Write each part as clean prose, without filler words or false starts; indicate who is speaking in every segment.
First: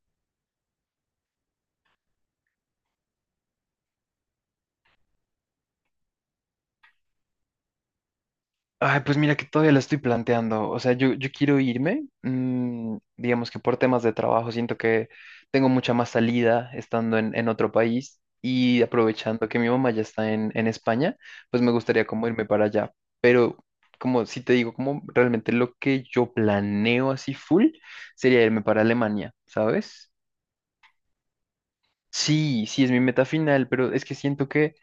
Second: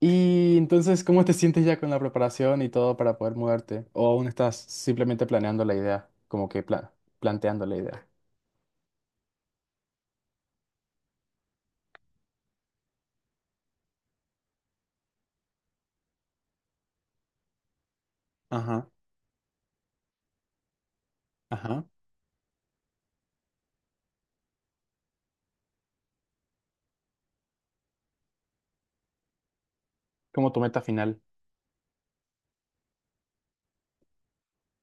Speaker 1: Y entonces, ¿cómo te sientes ya con la preparación y todo para poder mudarte? ¿O aún estás simplemente planeando la idea? Como que planteando la idea.
Speaker 2: Ay, pues mira que todavía la estoy planteando. O sea, yo quiero irme, digamos que por temas de trabajo, siento que tengo mucha más salida estando en otro país y
Speaker 1: Ajá,
Speaker 2: aprovechando que mi mamá ya está en España, pues me
Speaker 1: ajá.
Speaker 2: gustaría como irme para allá. Pero como si te digo, como realmente lo que yo planeo así full sería irme para Alemania, ¿sabes?
Speaker 1: Como tu meta final.
Speaker 2: Sí, sí es mi meta final, pero es que siento que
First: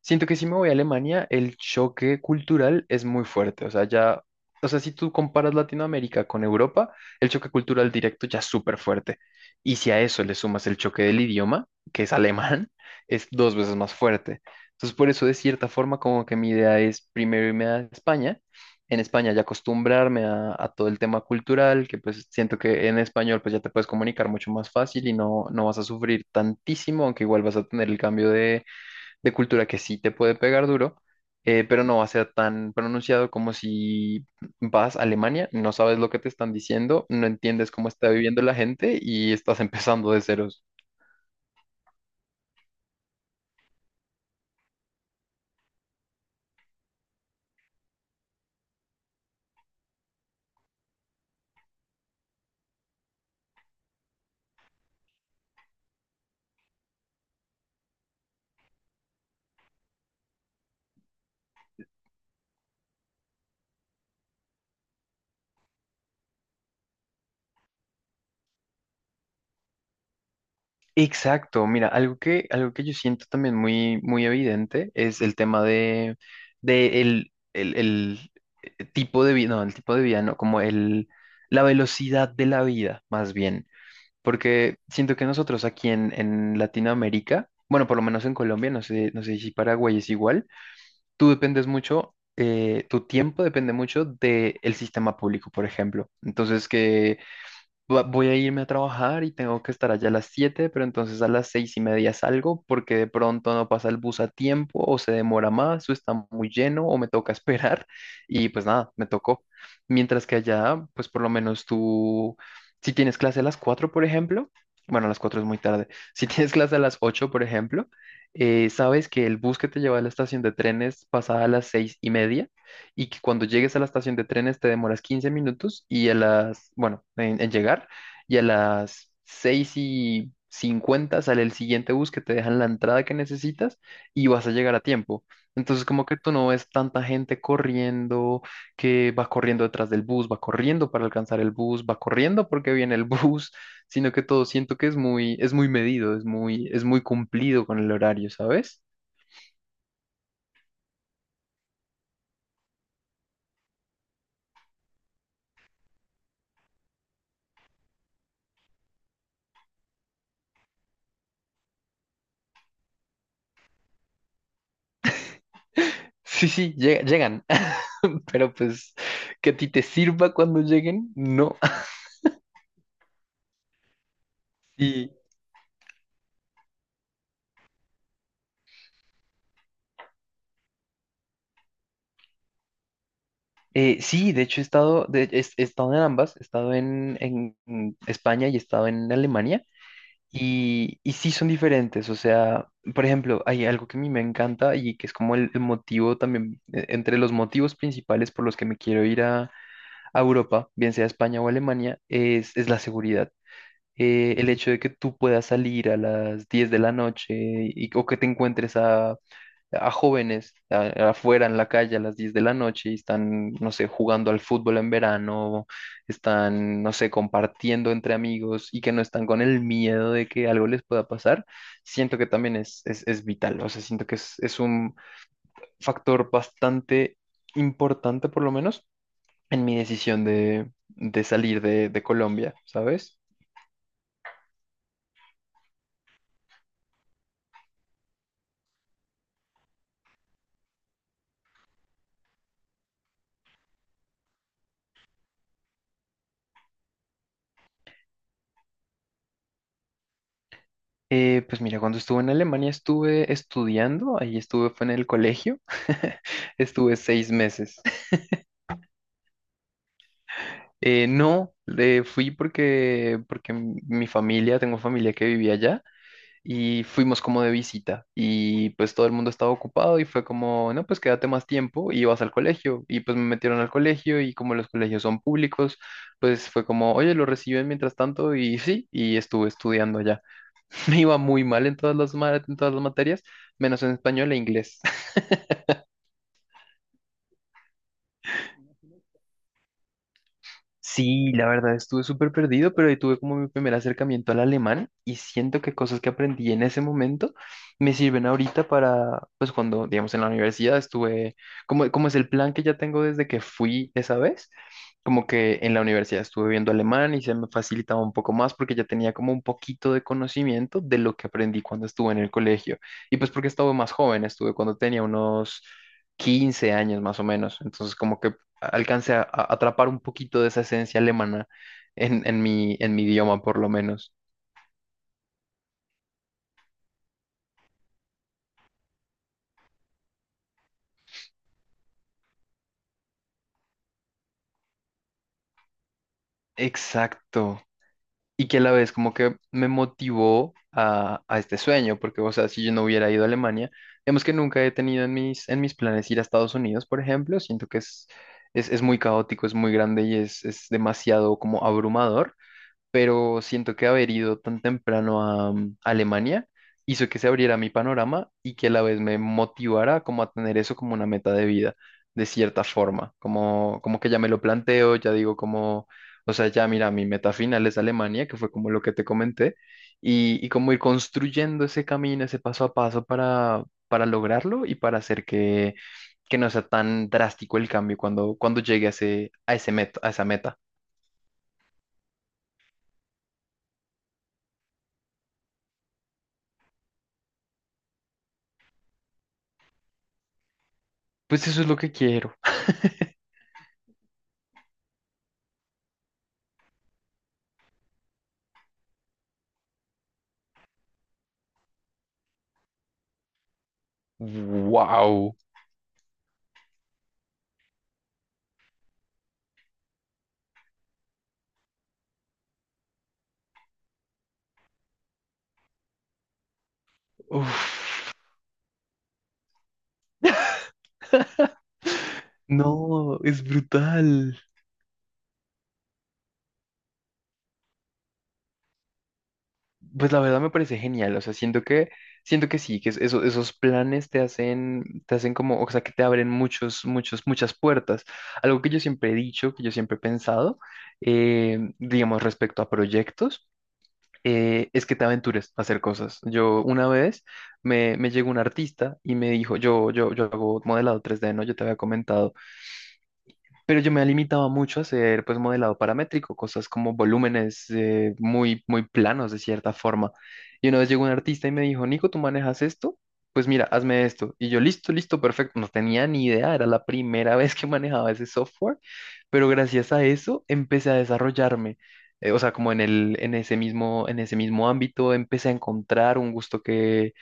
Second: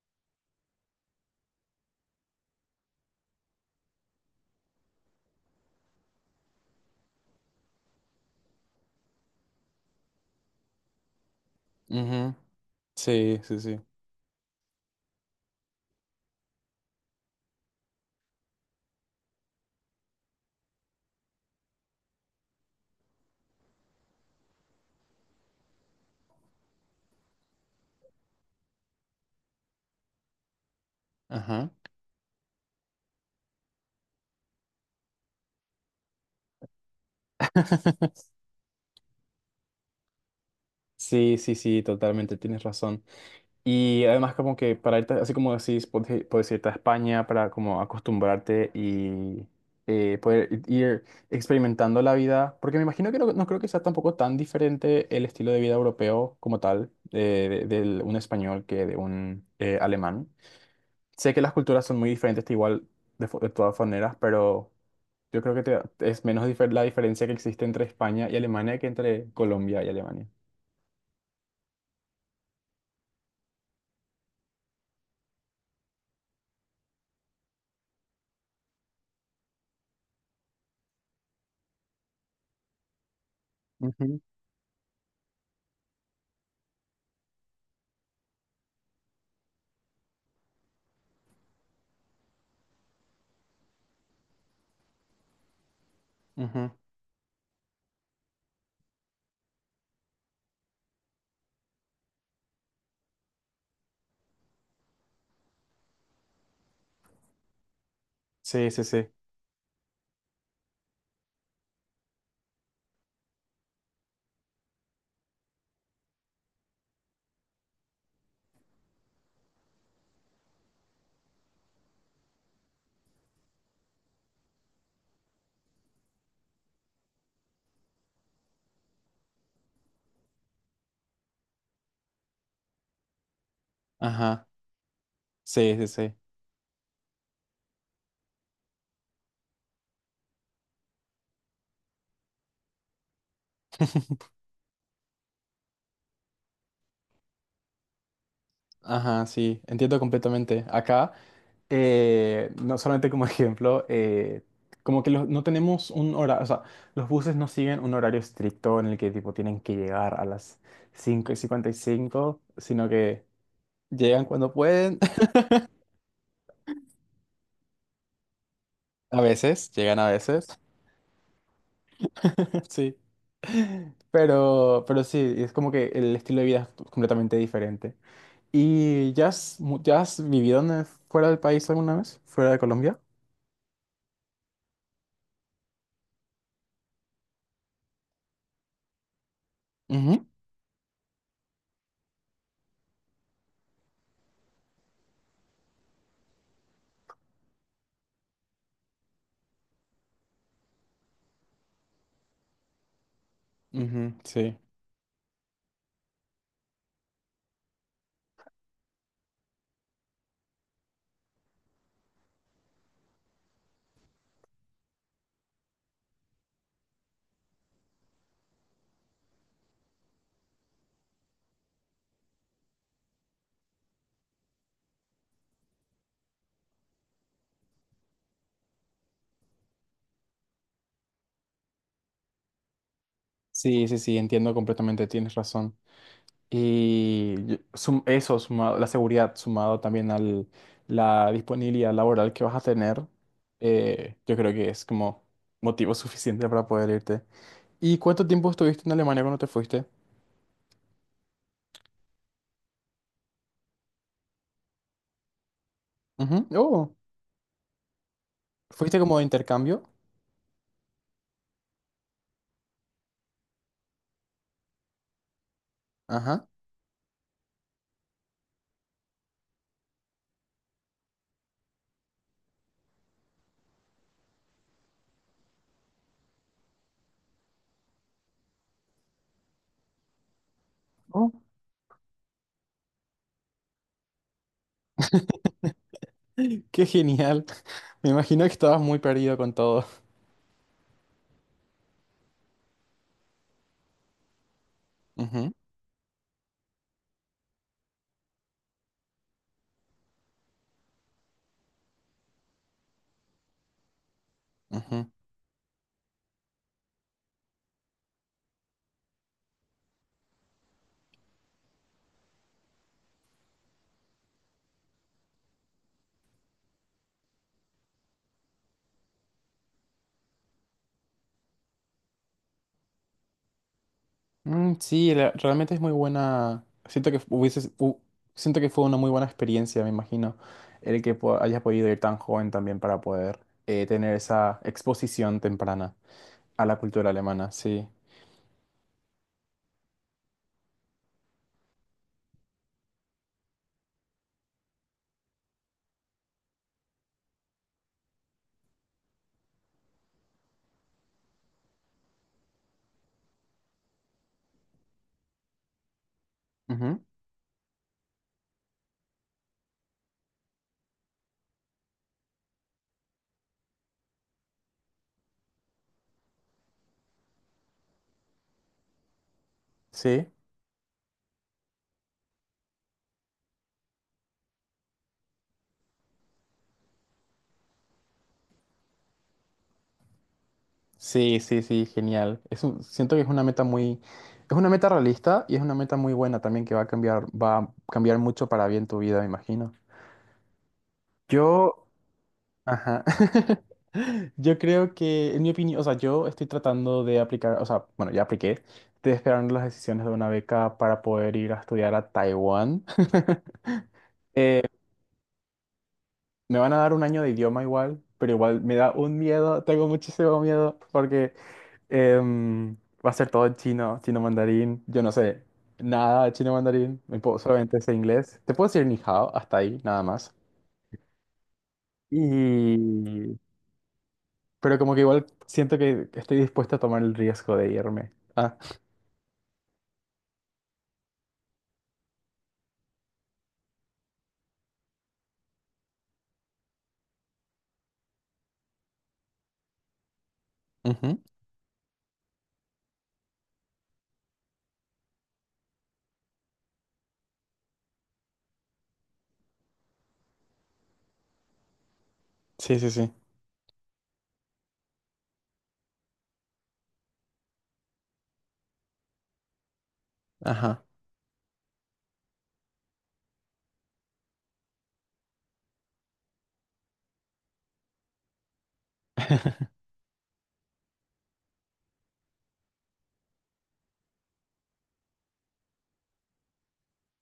Speaker 2: Siento que si me voy a Alemania, el choque cultural es muy fuerte. O sea, si tú comparas Latinoamérica con Europa, el choque cultural directo ya es súper fuerte. Y si a eso le sumas el choque del idioma, que es
Speaker 1: Ujú.
Speaker 2: alemán, es
Speaker 1: Sí,
Speaker 2: dos
Speaker 1: sí,
Speaker 2: veces
Speaker 1: sí.
Speaker 2: más fuerte. Entonces, por eso, de cierta forma, como que mi idea es primero irme a España. En España ya acostumbrarme a todo el tema cultural, que pues siento que en español pues ya te puedes comunicar mucho más fácil y no vas a sufrir tantísimo, aunque igual vas a tener el cambio de cultura que sí te puede pegar duro,
Speaker 1: Ajá.
Speaker 2: pero no va a ser tan pronunciado como si vas a Alemania, no sabes lo que te están diciendo, no entiendes cómo está viviendo la gente y estás empezando de ceros.
Speaker 1: Sí, sí, sí, totalmente, tienes razón. Y además como que para irte, así como decís, puedes irte a España para como acostumbrarte y poder ir experimentando la vida, porque me imagino que no, no creo que sea tampoco tan diferente el estilo de vida europeo como tal, de un español que de un alemán. Sé que las culturas son muy diferentes, te igual de todas maneras, pero yo creo que es menos la diferencia que existe entre España y Alemania que entre Colombia y Alemania.
Speaker 2: Exacto, mira, algo que, yo siento también muy, muy evidente es el tema de el tipo de vida, no, el tipo de vida, no, como el, la velocidad de la vida, más bien.
Speaker 1: Ujú.
Speaker 2: Porque siento que nosotros aquí en Latinoamérica, bueno, por lo menos en Colombia, no sé si Paraguay es igual, tú dependes mucho, tu tiempo depende mucho del sistema público, por ejemplo. Entonces,
Speaker 1: Ujú.
Speaker 2: que voy a irme a trabajar y tengo que estar allá a las siete, pero entonces a las seis y media salgo porque de pronto no pasa el bus a tiempo o se demora más o está muy lleno o me toca esperar, y pues
Speaker 1: Sí, sí,
Speaker 2: nada, me
Speaker 1: sí.
Speaker 2: tocó. Mientras que allá, pues por lo menos tú, si tienes clase a las 4 por ejemplo, bueno, a las 4 es muy tarde, si tienes clase a las 8 por ejemplo, sabes que el bus que te lleva a la estación de trenes pasa a las seis y media, y que cuando llegues a la estación de trenes te demoras 15 minutos y a las, bueno, en llegar, y a las 6 y 50 sale el siguiente bus que te dejan la entrada que necesitas y
Speaker 1: Ajá.
Speaker 2: vas a llegar a tiempo.
Speaker 1: Sí,
Speaker 2: Entonces
Speaker 1: sí,
Speaker 2: como
Speaker 1: sí.
Speaker 2: que tú no ves tanta gente corriendo, que va corriendo detrás del bus, va corriendo para alcanzar el bus, va corriendo porque viene el bus, sino que todo siento que es muy medido, es muy cumplido con el horario, ¿sabes?
Speaker 1: Ajá, sí, entiendo completamente. Acá, no solamente como ejemplo, como que no tenemos un horario, o sea, los buses no siguen un horario estricto en el que tipo tienen que llegar a las 5:55, sino que llegan cuando pueden,
Speaker 2: Sí, sí, llegan. Pero pues
Speaker 1: a
Speaker 2: que a ti
Speaker 1: veces,
Speaker 2: te
Speaker 1: llegan a
Speaker 2: sirva
Speaker 1: veces,
Speaker 2: cuando lleguen, no.
Speaker 1: sí. Pero,
Speaker 2: Y
Speaker 1: sí, es como que el estilo de vida es completamente diferente. ¿Y ya has, vivido fuera del país alguna vez? ¿Fuera de Colombia?
Speaker 2: sí, de hecho he estado, he estado en ambas, he estado en España y he estado en Alemania. Y sí son diferentes, o sea, por ejemplo, hay algo que a mí me encanta y que es como el motivo también, entre los motivos principales por los que me quiero ir a Europa, bien sea España o Alemania, es la seguridad.
Speaker 1: Ujú,
Speaker 2: El
Speaker 1: sí,
Speaker 2: hecho de que tú puedas salir a las 10 de la noche y, o que te encuentres a jóvenes afuera en la calle a las 10 de la noche, y están, no sé, jugando al fútbol en verano, están, no sé, compartiendo entre amigos y que no están con el miedo de que algo les pueda pasar, siento que también es vital. O sea, siento que es un factor bastante importante, por lo menos, en mi decisión de, salir de, Colombia, ¿sabes?
Speaker 1: sí, sí, sí, entiendo completamente, tienes razón. Y eso, sumado, la seguridad, sumado también a la disponibilidad laboral que vas a tener, yo creo que es como motivo suficiente para poder irte. ¿Y cuánto tiempo estuviste en Alemania cuando te fuiste?
Speaker 2: Pues mira, cuando estuve en Alemania estuve estudiando, ahí estuve, fue en el colegio,
Speaker 1: Ujú. Oh,
Speaker 2: estuve 6 meses.
Speaker 1: ¿fuiste como de intercambio?
Speaker 2: No, fui porque, mi familia, tengo familia que vivía allá
Speaker 1: Ajá.
Speaker 2: y fuimos como de visita, y pues todo el mundo estaba ocupado y fue como, no, pues quédate más tiempo y vas al colegio, y pues me metieron al colegio, y como los colegios son públicos, pues fue como, oye, lo reciben mientras tanto y sí, y estuve estudiando allá. Me iba
Speaker 1: Oh,
Speaker 2: muy mal en todas en todas las materias, menos en español e inglés.
Speaker 1: qué genial. Me imagino que estabas muy perdido con todo.
Speaker 2: Sí, la verdad estuve súper perdido, pero ahí tuve como mi primer acercamiento al alemán y
Speaker 1: Ujú,
Speaker 2: siento que cosas que aprendí en ese momento me sirven ahorita para, pues cuando, digamos, en la universidad estuve, como, como es el plan que ya tengo desde que fui esa vez,
Speaker 1: ujú.
Speaker 2: como que en la universidad estuve viendo alemán y se me facilitaba un poco más porque ya tenía como un poquito de conocimiento de lo que aprendí cuando estuve en el colegio. Y pues porque estaba más joven, estuve cuando tenía unos... 15 años más o menos, entonces como que alcance a atrapar un poquito de esa esencia alemana en mi idioma, por lo menos.
Speaker 1: Mm, sí, realmente es muy buena. Siento que fue una muy buena experiencia, me imagino, el que hayas podido ir tan joven también para poder tener esa exposición temprana a la cultura alemana,
Speaker 2: Exacto.
Speaker 1: sí.
Speaker 2: Y que a la vez como que me motivó a este sueño, porque, o sea, si yo no hubiera ido a Alemania, digamos que nunca he tenido en mis, planes ir a Estados Unidos, por ejemplo, siento que es muy caótico, es muy grande y es demasiado como abrumador. Pero siento que haber ido tan temprano a Alemania
Speaker 1: Ujú.
Speaker 2: hizo que se abriera mi panorama, y que a la vez me motivara como a tener eso como una meta de vida, de cierta forma, como, como que ya me lo planteo, ya digo como, o sea, ya mira, mi meta final es Alemania, que fue como lo que te comenté,
Speaker 1: Sí,
Speaker 2: y como ir construyendo ese camino, ese paso a paso para lograrlo y para hacer que no sea tan drástico el cambio cuando llegue a ese, meta, a esa meta.
Speaker 1: sí, sí, sí, genial. Siento que es una meta realista y es una meta muy buena también que va a cambiar mucho para bien tu vida, me imagino.
Speaker 2: Pues eso es lo
Speaker 1: Yo
Speaker 2: que quiero.
Speaker 1: Ajá. Yo creo que, en mi opinión, o sea, yo estoy tratando de aplicar, o sea, bueno, ya apliqué, estoy esperando las decisiones de una beca para poder ir a estudiar a Taiwán. Eh,
Speaker 2: Wow.
Speaker 1: Me van a dar un año de idioma igual, pero igual me da un miedo, tengo muchísimo miedo porque em, va a ser todo en chino, chino mandarín. Yo no sé nada de chino mandarín, solamente sé
Speaker 2: Uf.
Speaker 1: inglés. Te puedo decir ni hao, hasta ahí, nada más.
Speaker 2: No,
Speaker 1: Y
Speaker 2: es brutal.
Speaker 1: Pero como que igual siento que estoy dispuesto a tomar el riesgo de irme. Ah,
Speaker 2: Pues la verdad me parece genial, o sea, siento que sí, que esos planes te hacen como, o sea, que te abren muchos muchos muchas puertas. Algo que yo siempre he dicho, que yo siempre he pensado,
Speaker 1: ujú.
Speaker 2: digamos respecto a proyectos, es que te aventures a hacer cosas. Yo una vez me llegó un artista y me dijo, yo hago modelado 3D, ¿no? Yo te había comentado.
Speaker 1: Sí, sí, sí.
Speaker 2: Pero yo me limitaba mucho a hacer pues modelado paramétrico, cosas como volúmenes, muy, muy planos de cierta forma. Y una
Speaker 1: Ajá.
Speaker 2: vez llegó un artista y me dijo, Nico, ¿tú manejas esto? Pues mira, hazme esto. Y yo, listo, listo, perfecto. No tenía ni idea, era la primera vez que manejaba ese software, pero gracias a eso empecé a desarrollarme. O sea, como en el, en ese mismo ámbito, empecé a encontrar un gusto que,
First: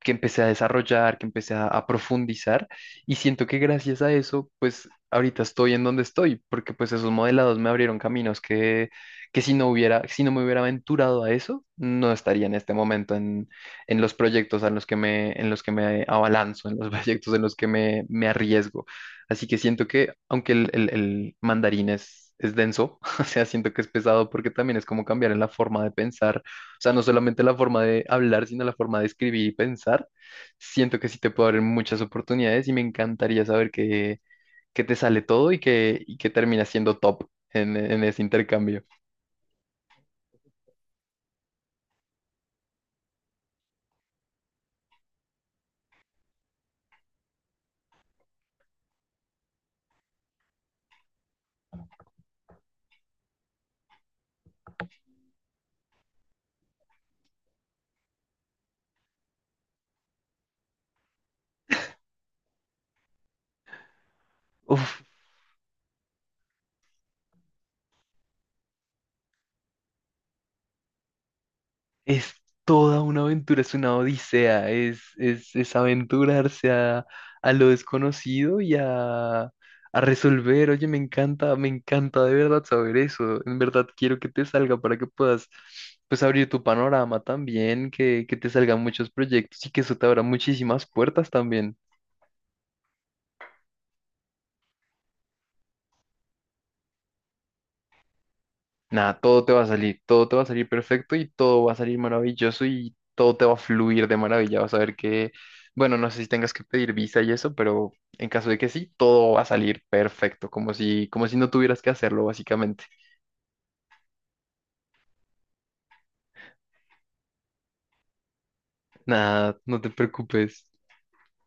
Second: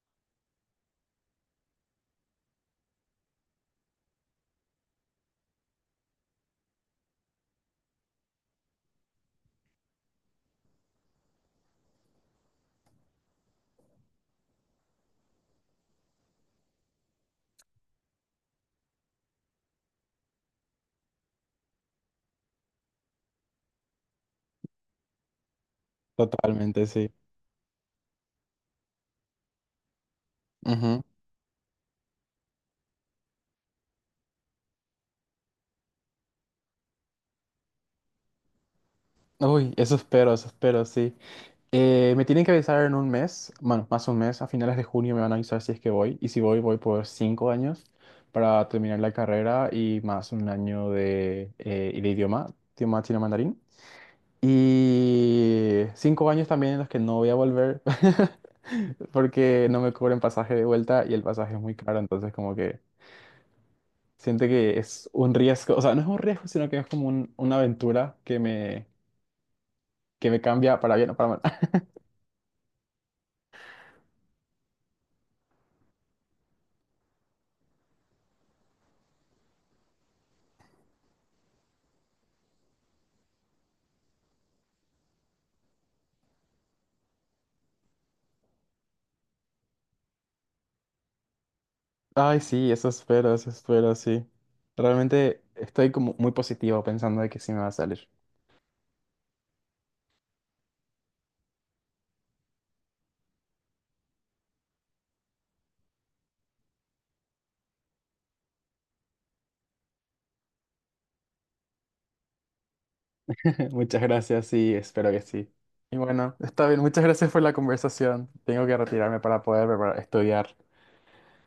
Speaker 2: empecé a desarrollar, que empecé a profundizar, y siento que gracias a eso, pues ahorita estoy en donde estoy, porque pues esos modelados me abrieron caminos que, si no me hubiera aventurado a eso, no estaría en este momento en los proyectos en los que me, abalanzo, en los proyectos en los que me, arriesgo. Así que siento que, aunque el, el mandarín es... Es denso, o sea, siento que es pesado porque también es como cambiar en la forma de pensar, o
Speaker 1: Totalmente,
Speaker 2: sea, no
Speaker 1: sí.
Speaker 2: solamente la forma de hablar, sino la forma de escribir y pensar. Siento
Speaker 1: Ujú.
Speaker 2: que sí te puedo abrir muchas oportunidades y me encantaría saber que, te sale todo, y que, terminas siendo top en ese intercambio.
Speaker 1: Uy, eso espero, sí. Me tienen que avisar en un mes, bueno, más un mes, a finales de junio me van a avisar si es que voy, y si voy, voy por 5 años para terminar la carrera y más un año de, y de idioma, idioma chino mandarín. Y 5 años también en los que no voy a volver porque no me cubren pasaje de vuelta y el pasaje es muy caro, entonces como que siento que
Speaker 2: Uf.
Speaker 1: es un riesgo, o sea, no es un riesgo, sino que es como una aventura que me cambia para bien o para mal.
Speaker 2: Es toda una aventura, es una odisea, es aventurarse a lo desconocido y a resolver. Oye, me encanta de verdad saber eso. En verdad quiero que te salga para que puedas pues abrir tu panorama también, que, te salgan muchos proyectos y que eso te abra muchísimas puertas también.
Speaker 1: Ay, sí, eso espero, sí. Realmente estoy como muy positivo pensando de que sí me va a salir.
Speaker 2: Nada, todo te va a salir, todo te va a salir perfecto, y todo va a salir maravilloso y todo te va a fluir de maravilla. Vas a ver que, bueno, no sé si tengas que pedir visa y eso, pero en caso de que sí, todo va a salir perfecto, como si no tuvieras que hacerlo, básicamente.
Speaker 1: Muchas gracias y espero que sí. Y bueno, está bien, muchas gracias por la conversación. Tengo que retirarme para
Speaker 2: Nada,
Speaker 1: poder
Speaker 2: no te
Speaker 1: estudiar.
Speaker 2: preocupes.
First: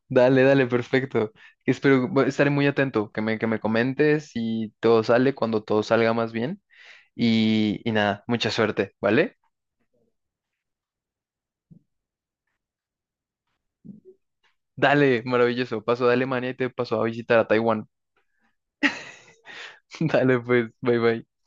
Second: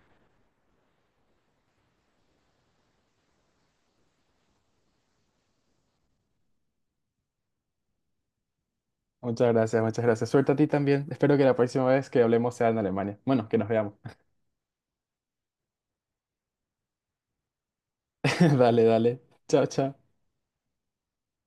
Speaker 2: Dale, dale, perfecto. Espero, bu- estaré muy atento, que me comentes si todo sale, cuando todo salga más bien. Y nada, mucha suerte, ¿vale?
Speaker 1: Muchas gracias, muchas gracias. Suerte a ti también. Espero que la próxima vez que hablemos sea en Alemania. Bueno, que nos veamos.
Speaker 2: Dale, maravilloso. Paso de Alemania y te paso a visitar a Taiwán.
Speaker 1: Dale, dale. Chao, chao.
Speaker 2: Dale, pues, bye bye.